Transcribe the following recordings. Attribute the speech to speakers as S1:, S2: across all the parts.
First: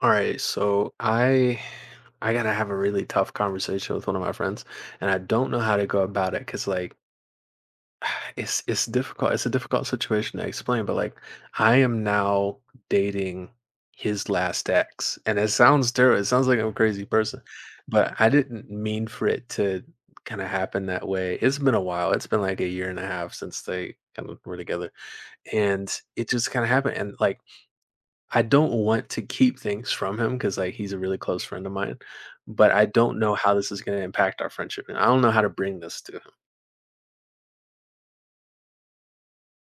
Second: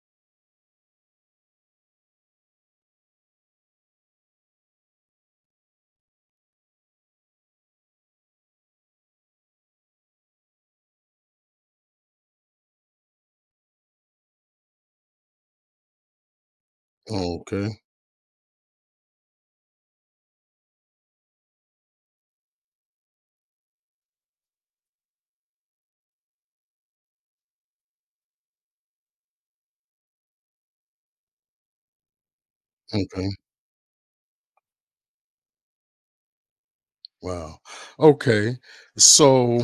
S1: All right, so I gotta have a really tough conversation with one of my friends, and I don't know how to go about it because like it's difficult. It's a difficult situation to explain, but like I am now dating his last ex, and it sounds terrible. It sounds like I'm a crazy person,
S2: Okay,
S1: but I didn't mean for it to kind of happen that way. It's been a while. It's been like a year and a half since they kind of were together, and it just kind of happened. And like I don't want to keep things from him because, like, he's a really close friend of mine, but I don't
S2: okay.
S1: know how this is gonna impact our friendship, and I don't know how to bring this to him.
S2: Wow. Okay. So,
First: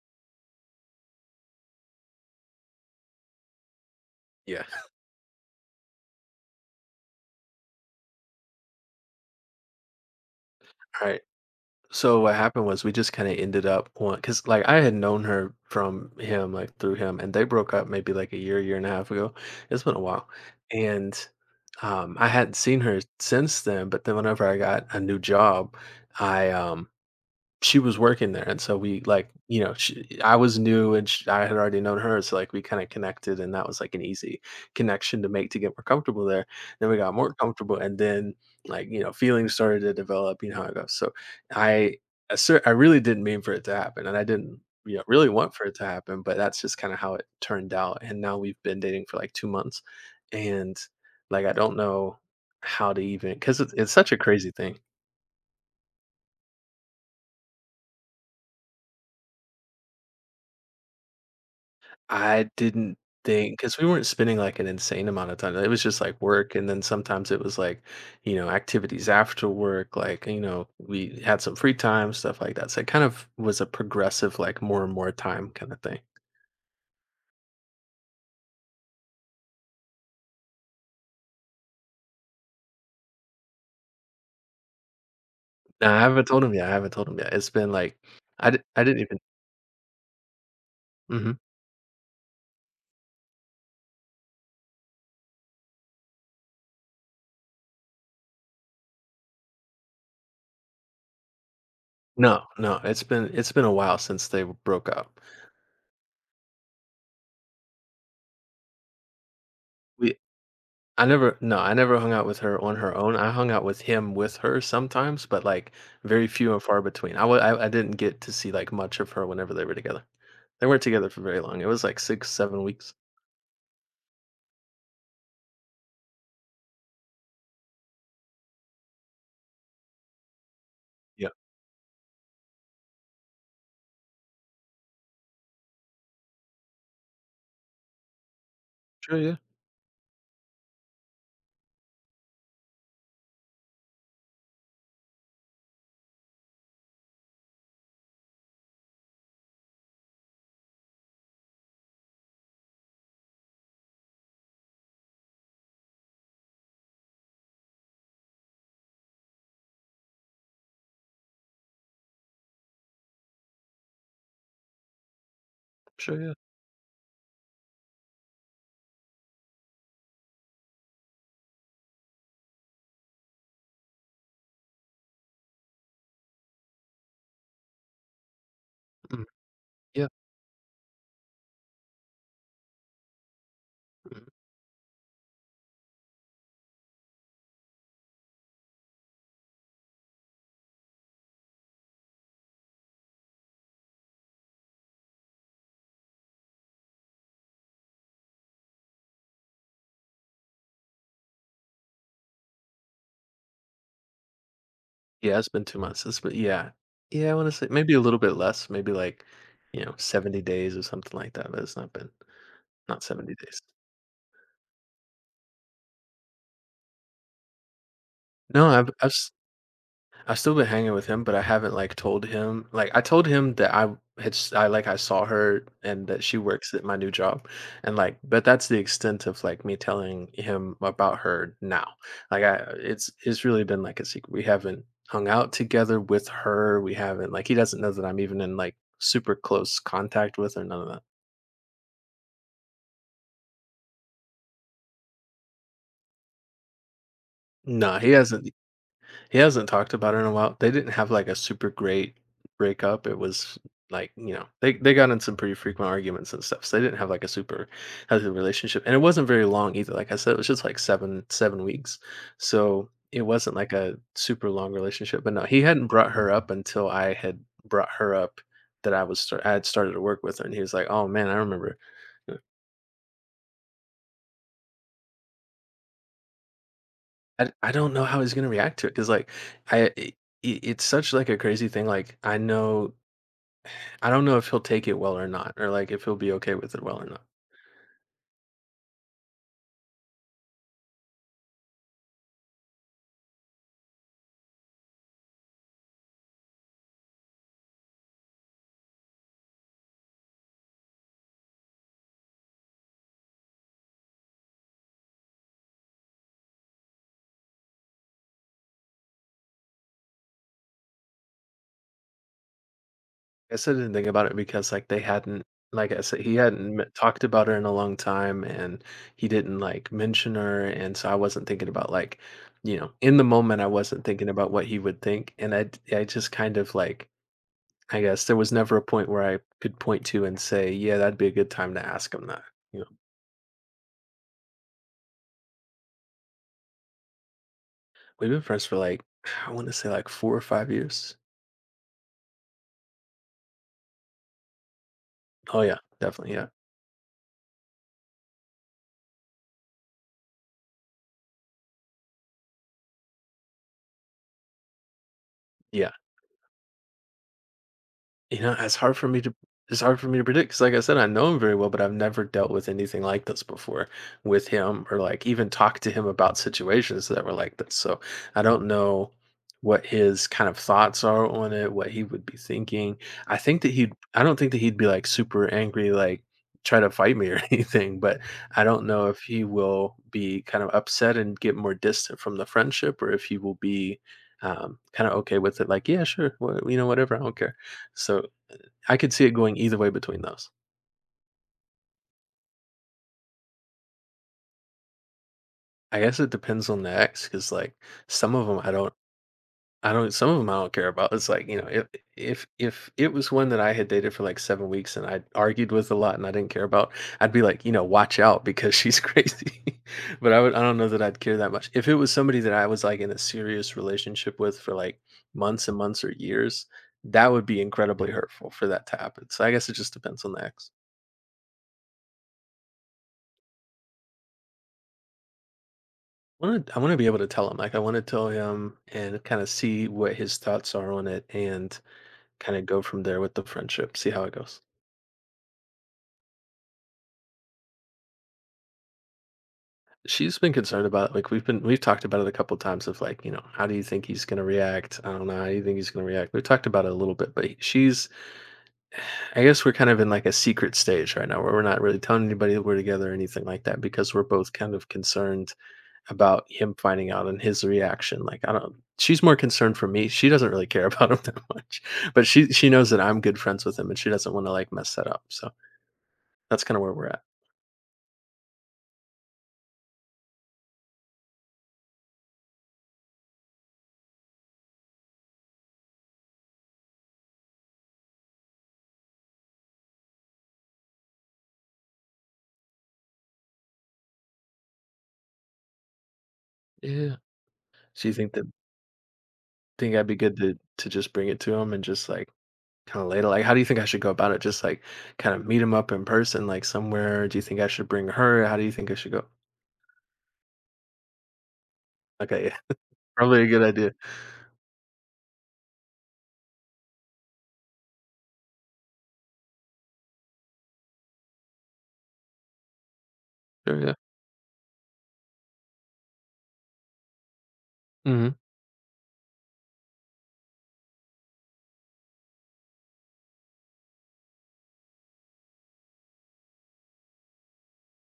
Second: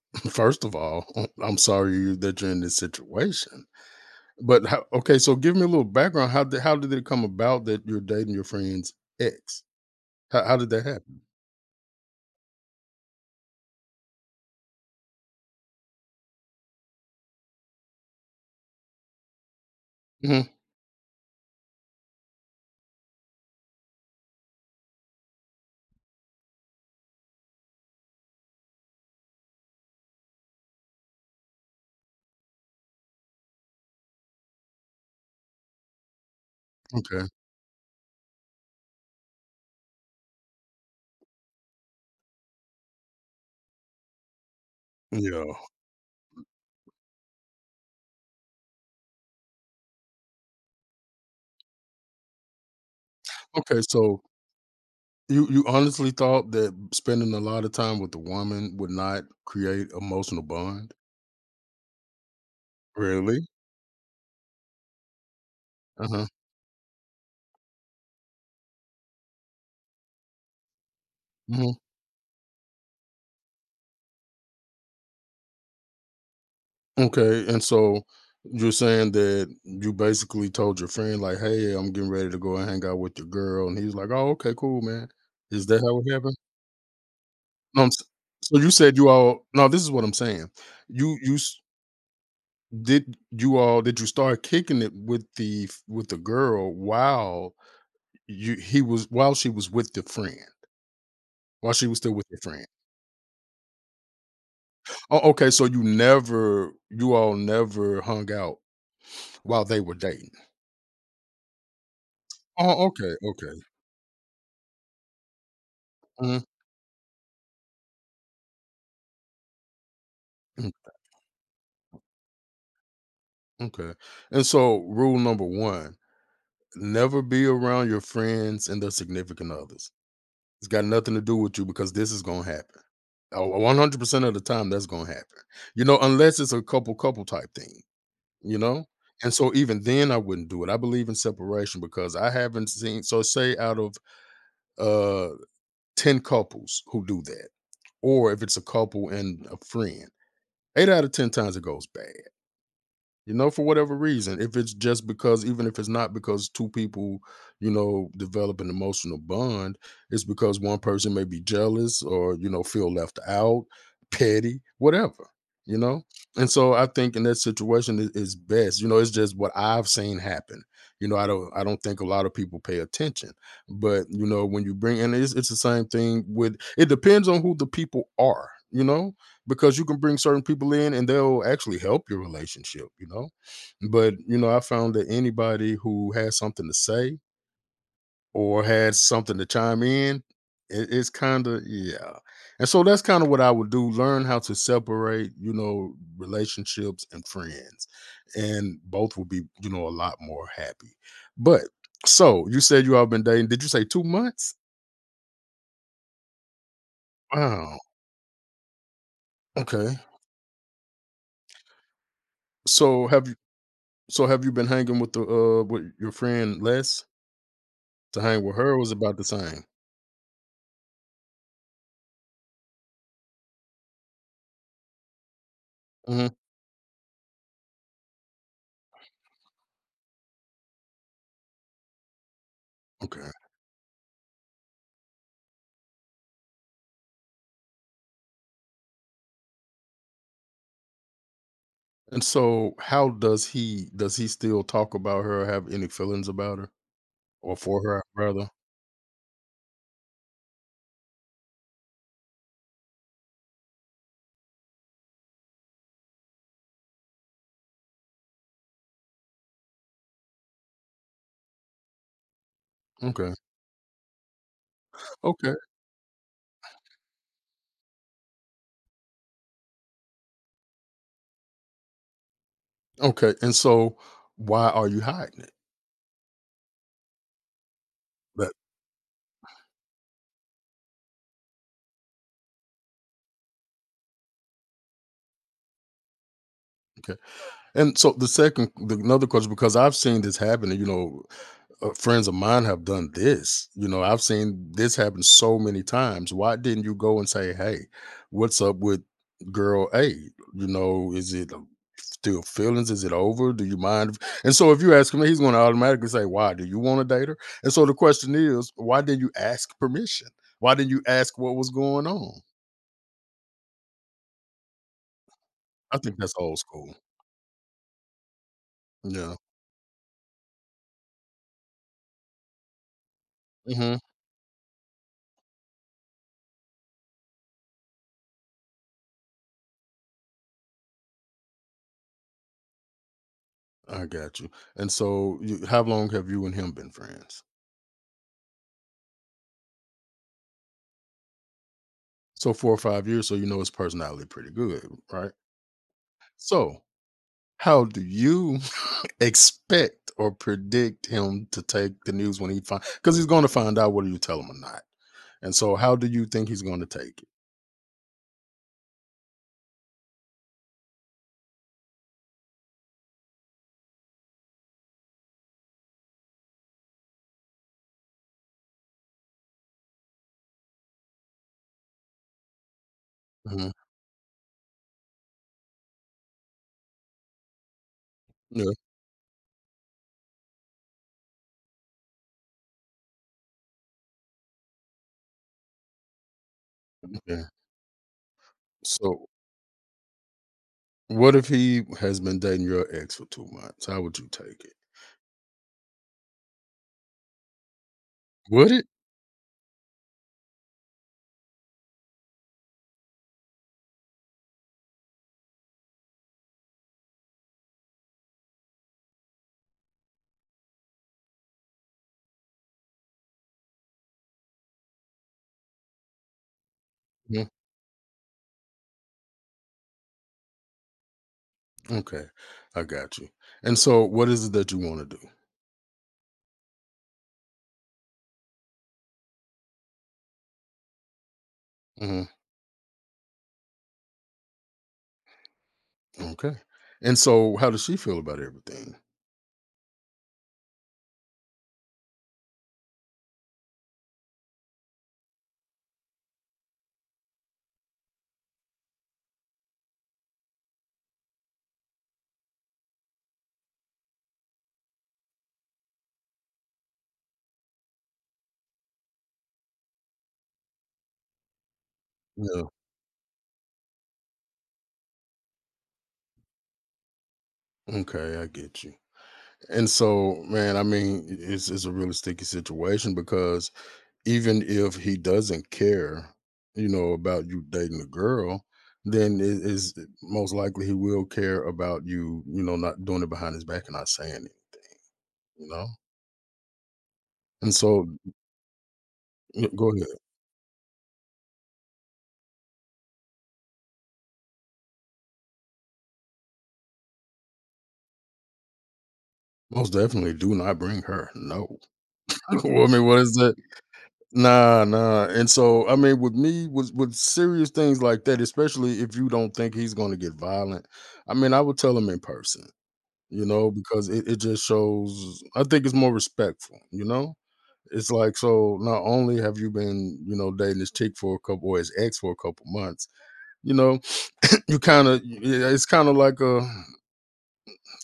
S2: first of all, I'm sorry that you're in this situation.
S1: Yeah,
S2: But so give me a little background. How did it come about that you're dating your friend's ex? How did that
S1: right.
S2: happen?
S1: So what happened was we just kinda ended up on because, like, I had known her from him, like, through him, and they broke up maybe, like, a year, year and a half ago. It's been a while,
S2: hmm
S1: and, I hadn't seen her since then, but then whenever I got a new job, I she was working there and so we like you know I was new and sh I had already known her so like we kind of connected and that was like an easy connection to make to get more comfortable there then we got
S2: Okay.
S1: more comfortable and then like you know feelings started to develop you know how it goes so i I I really didn't mean for it to happen and I didn't you know really
S2: Yeah.
S1: want for it to happen but that's just kind of how it turned out and now we've been dating for like 2 months and like I don't know how to even because it's,
S2: Okay.
S1: it's such a
S2: So
S1: crazy thing
S2: you honestly thought that spending a lot of time with the woman would not create emotional bond?
S1: I didn't
S2: Really?
S1: think because we weren't spending, like, an insane amount of time. It was just,
S2: Uh
S1: like,
S2: huh.
S1: work, and then sometimes it was, like, you know, activities after work, like, you know, we had some free time, stuff like that, so it kind of was a progressive, like, more and more time kinda thing.
S2: Okay, and so you're saying that you basically told your friend like, "Hey, I'm getting ready to go and hang out with your girl," and he's like, "Oh, okay, cool, man." Is that
S1: No,
S2: how it happened?
S1: I haven't told him yet. It's been,
S2: No, I'm
S1: like
S2: s- So you
S1: I
S2: said
S1: didn't
S2: you
S1: even
S2: all. No, this is what I'm saying. You
S1: Mhm.
S2: you s- did you all did you start kicking it with the with the girl while you he was while she was with the friend while she was still with your
S1: No,
S2: friend.
S1: no, it's been a while since they broke up.
S2: Oh, okay, so you never you all never hung out while they were
S1: We
S2: dating.
S1: I never no, I never hung out with her on
S2: Oh,
S1: her own.
S2: okay,
S1: I hung
S2: okay.
S1: out with him with her sometimes, but, like, very
S2: Mhm.
S1: few and far between. I wa I didn't get to see, like, much of her whenever they were together. They weren't together for very long. It was, like, 6, 7 weeks.
S2: Okay. And so, rule number one, never be around your friends and their significant others. It's got nothing to
S1: Yeah.
S2: do with you because this is going to happen. 100% of the time, that's going to happen. You know, unless it's a couple type thing, you know?
S1: Sure,
S2: And
S1: yeah.
S2: so, even then, I wouldn't do it. I believe in separation because I haven't seen, so say out of uh 10 couples who do that, or if it's a couple and a friend, eight out of 10 times it goes bad. You know, for whatever reason, if it's just because even if it's not because 2 people, you know, develop an emotional bond, it's because one person may be jealous or, you know, feel left out, petty, whatever, you know?
S1: Sure, yeah.
S2: And so I think in that situation it is best. You know, it's just what I've seen happen. You know, I don't think a lot of people pay attention. But, you know, when you bring, and it's the same thing with, it depends on who the people are, you know?
S1: Mm,
S2: Because you can
S1: yeah.
S2: bring certain people in and they'll actually help your relationship, you know? But,
S1: Mhm.
S2: you know, I found that anybody who has something to say or has something to chime in, it's kind of, yeah. And so that's kind of what I would do, learn how to separate, you know, relationships and friends. And both will be, you know, a lot more happy. But so you said you all been dating. Did you say 2 months?
S1: Yeah, it's been 2 months. It's been yeah. Yeah, I wanna say
S2: Wow.
S1: maybe a little bit less, maybe, like, you know,
S2: Okay.
S1: 70 days or something like that, but it's not
S2: So have
S1: 70
S2: you
S1: days.
S2: so have you been hanging with the with your friend Les? To hang with
S1: No,
S2: her was about the same.
S1: I've still been hanging with him, but I haven't like told him. Like I told him that I like I saw her and that
S2: Mhm,
S1: she works at my new job, and like but that's the extent of like me telling him about her now. Like I it's
S2: okay.
S1: it's really been like a secret. We haven't hung out together with her. We haven't like he doesn't know that I'm even in like super close contact with her. None of that.
S2: And so how does he still talk about her or have any feelings about her? Or for
S1: No,
S2: her
S1: he doesn't.
S2: rather?
S1: He hasn't talked about it in a while. They didn't have like a super great breakup. It was like, you know, they got in some pretty frequent arguments and stuff. So they didn't have like a super healthy relationship. And it wasn't very long either. Like I said, it was just like 7 weeks. So it
S2: Okay.
S1: wasn't like a super long relationship. But no,
S2: Okay.
S1: he hadn't brought her up until I had brought her up that I had started to work with her. And he was like, oh man, I remember. uh,
S2: Okay. And so why are you hiding it?
S1: I don't know how he's going to
S2: That
S1: react to it. Cause like I, it, it's such like a crazy thing. Like I know I don't know if he'll take it well or not, or like if he'll be okay with it well or
S2: okay.
S1: not.
S2: And so the another question because I've seen this happening, you know, friends of mine have done this. You know, I've seen this happen so many times. Why didn't you go and say, "Hey, what's up with girl A? You know, is it still feelings? Is it over? Do you mind?" if-" And so, if you ask him, he's going to automatically say, "Why do you want to date her?" And so the question is, why didn't you ask permission? Why didn't you ask what was going on?
S1: I still didn't think about it because like they hadn't like
S2: I
S1: I
S2: think
S1: said, he
S2: that's old
S1: hadn't m-
S2: school.
S1: talked about her in a long time and he
S2: Yeah.
S1: didn't like mention her and so I wasn't thinking about like you know in the moment I
S2: hmm
S1: wasn't thinking about what he would think and I just kind of like I guess there was never a point where I could point to and say, "Yeah, that'd be a good time to ask him that." You know,
S2: I got you. And so, you, how long have you and him been friends?
S1: we've been friends for like I want to say like 4 or 5 years.
S2: So 4 or 5 years, so you know his personality pretty good, right?
S1: Oh yeah, definitely, yeah,
S2: So, how do you expect or predict him to take the news when he find, because he's gonna find out whether you tell him or not. And so
S1: yeah.
S2: how do you think he's gonna take it?
S1: You know, it's hard for me to predict. Cause like I said, I know him very well, but I've never dealt with anything like this before with him or, like, even talked to him about situations that were like this, so I don't know what his kind of thoughts are on it, what he would be thinking. I think that
S2: Mhm.
S1: he'd I don't think that he'd be, like, super angry, like, try to fight me or anything, but I
S2: Yeah,
S1: don't know if he will be kind of upset and get more distant from the friendship or if he will be, kinda okay with it, like, "Yeah, sure, wha you know, whatever, I don't
S2: yeah.
S1: care." So I could see
S2: So,
S1: it going either way between those.
S2: what if he has been dating your ex for 2 months? How would you take it?
S1: I guess it depends on the ex, because like, some of them,
S2: Would it?
S1: I don't some of them I don't care about. It's like, you know, if it was one that I had dated for, like, 7 weeks and I argued with a lot and I didn't care about, I'd be like, you know, "Watch out because she's crazy." But I would I don't know that I'd care that much. If it was somebody that I was, like, in a serious relationship with for, like, months and months or years, that would
S2: Mm,
S1: be incredibly hurtful for that to happen. So I guess it just depends on the ex.
S2: okay, I got you. And so what is it that you wanna do?
S1: Want to I want to be able to tell him. Like I want to tell him and kind of see what his thoughts are on it and
S2: Mhm,
S1: kind of go from there with the friendship, see how it goes.
S2: okay. And so how does she feel about everything?
S1: She's been concerned about it. Like we've talked about it a couple times of like, you know, how do you think he's going to react? I don't know. How do you think he's going to react? We've talked about it a little bit, but she's I guess we're kind of in like a secret stage right now where we're not really telling anybody that we're together or anything like that because we're both kind of concerned about him finding out and his reaction. Like I don't she's more concerned for me. She doesn't really care about him that much. But
S2: Yeah,
S1: she knows that I'm good friends with him and she doesn't want to like mess that up. So that's kind of where we're at.
S2: okay, I get you. And so, man, I mean, it's a really sticky situation because even if he doesn't care, you know, about you dating a girl, then it is most likely he will care about you, you know, not doing it behind his back and not saying anything, you know.
S1: Yeah.
S2: And
S1: So
S2: so,
S1: you think that
S2: go
S1: think I'd
S2: ahead.
S1: be good to just bring it to him and just like kind of later like how do you think I should go about it? Just like kind of meet him up in person like somewhere? Do you think I should bring her? How do you think I should go?
S2: Most definitely, do not bring her. No.
S1: Okay, yeah,
S2: Well, I mean, what is
S1: probably a
S2: that?
S1: good idea.
S2: Nah. And so, I mean, with me, with serious things like that, especially if you don't think he's going to get violent, I mean, I would tell him in person. You know,
S1: Sure, yeah.
S2: because it just shows, I think it's more respectful, you know? It's
S1: Mhm.
S2: like, so not only have you been, you know, dating this chick for a couple, or his ex for a couple months, you know, you kinda, yeah, it's kinda like a,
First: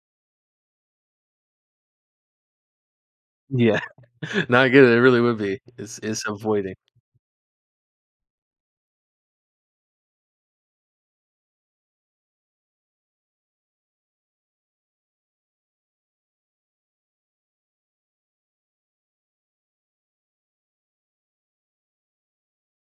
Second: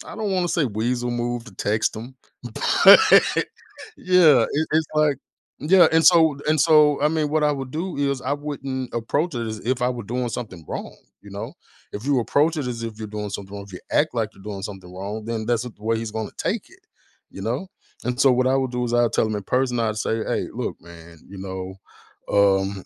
S2: I don't want to say weasel move to text them.
S1: Yeah.
S2: Yeah,
S1: Not I get
S2: it's
S1: it, it
S2: like,
S1: really would be.
S2: yeah,
S1: It's
S2: and
S1: avoiding.
S2: so, I mean, what I would do is I wouldn't approach it as if I were doing something wrong, you know? If you approach it as if you're doing something wrong, if you act like you're doing something wrong, then that's the way he's gonna take it, you know? And so what I would do is I'd tell him in person, I'd say, "Hey, look, man, you know, um,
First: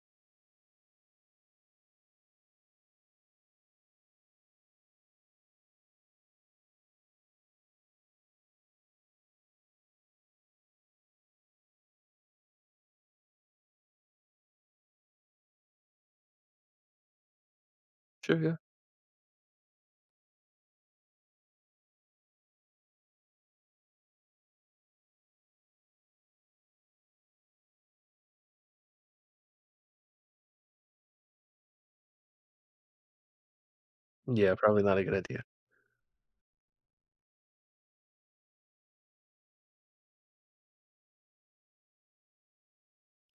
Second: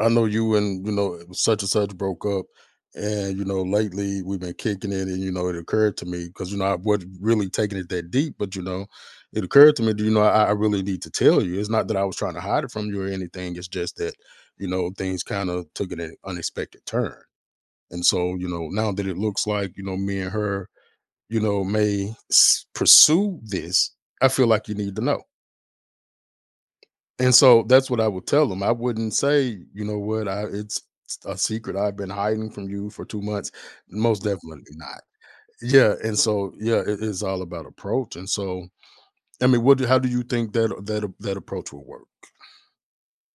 S2: I know you and you know such and such broke up, and you know lately we've been kicking it, and you know it occurred to me because you know I wasn't really taking it that deep, but you know it occurred to me, you know I really need to tell you. It's not that I was trying to hide it from you or anything. It's just that you know things kind of took an unexpected turn, and so
S1: Sure,
S2: you
S1: yeah.
S2: know now that it looks like you know me and her, you know may pursue this, I feel like you need to know." And so that's what I would tell them. I wouldn't say, you know what, I it's a secret I've been hiding from you for 2 months. Most
S1: Yeah,
S2: definitely
S1: probably not
S2: not.
S1: a good idea.
S2: Yeah, and so yeah, it is all about approach. And so, I mean, what do how do you think that that approach will work?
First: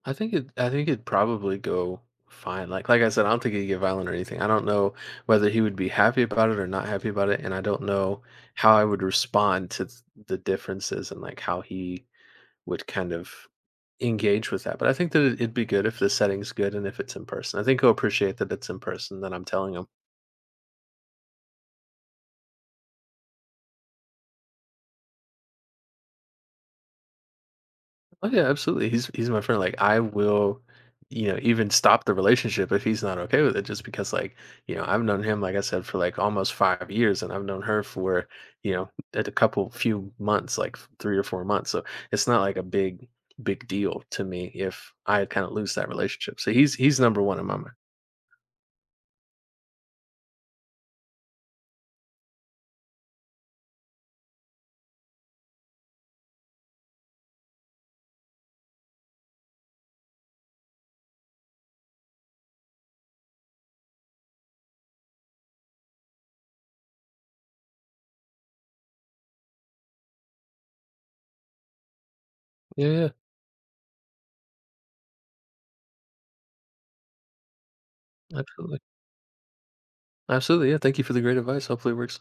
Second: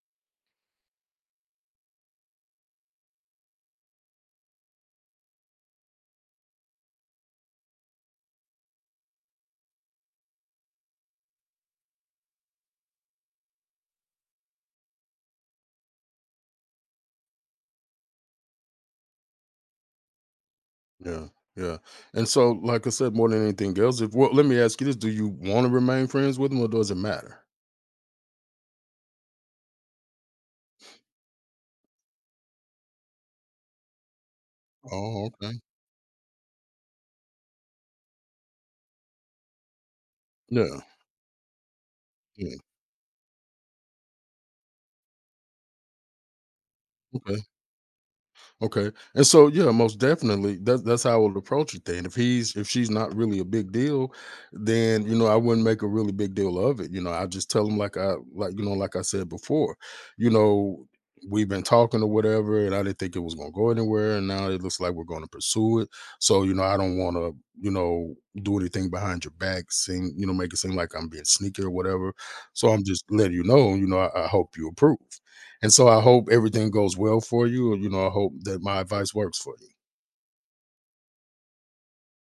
S1: I think it'd probably go fine. Like I said, I don't think he'd get violent or anything. I don't know whether he would be happy about it or not happy about it, and I don't know how I would respond to th the differences and, like, how he would kind of engage with that, but I think that it'd be good if the setting's good and if it's in person. I think he'll appreciate that it's in person, that I'm telling him.
S2: Yeah, yeah. And so, like I said, more than anything else, if well, let me ask you this: Do you want to remain friends with them, or does it matter?
S1: Oh yeah, absolutely. He's my friend. Like I will, you know, even stop the relationship if he's not okay with it, just because like, you know, I've known
S2: Oh,
S1: him, like I
S2: okay.
S1: said, for like almost 5 years and I've known her for, you know, at a couple few months, like
S2: Yeah,
S1: 3 or 4 months. So it's not
S2: yeah,
S1: like a big, big deal to me if I kind of lose that relationship. So he's number
S2: okay.
S1: one in my mind.
S2: Okay. And so yeah, most definitely that's how I would approach it then. If he's if she's not really a big deal, then you know, I wouldn't make a really big deal of it. You know, I just tell him like I, like you know, like I said before, you know, we've been talking or whatever, and I didn't think it was gonna go anywhere, and now it looks like we're gonna pursue it. So, you know, I don't wanna, you know, do anything behind your back, seem, you know, make it seem like I'm being sneaky or whatever. So I'm
S1: Yeah,
S2: just
S1: yeah.
S2: letting you know, I hope you approve. And so I hope everything goes well for you. You know, I hope that my
S1: Absolutely.
S2: advice works for you.
S1: Absolutely. Yeah. Thank you for the great advice. Hopefully it works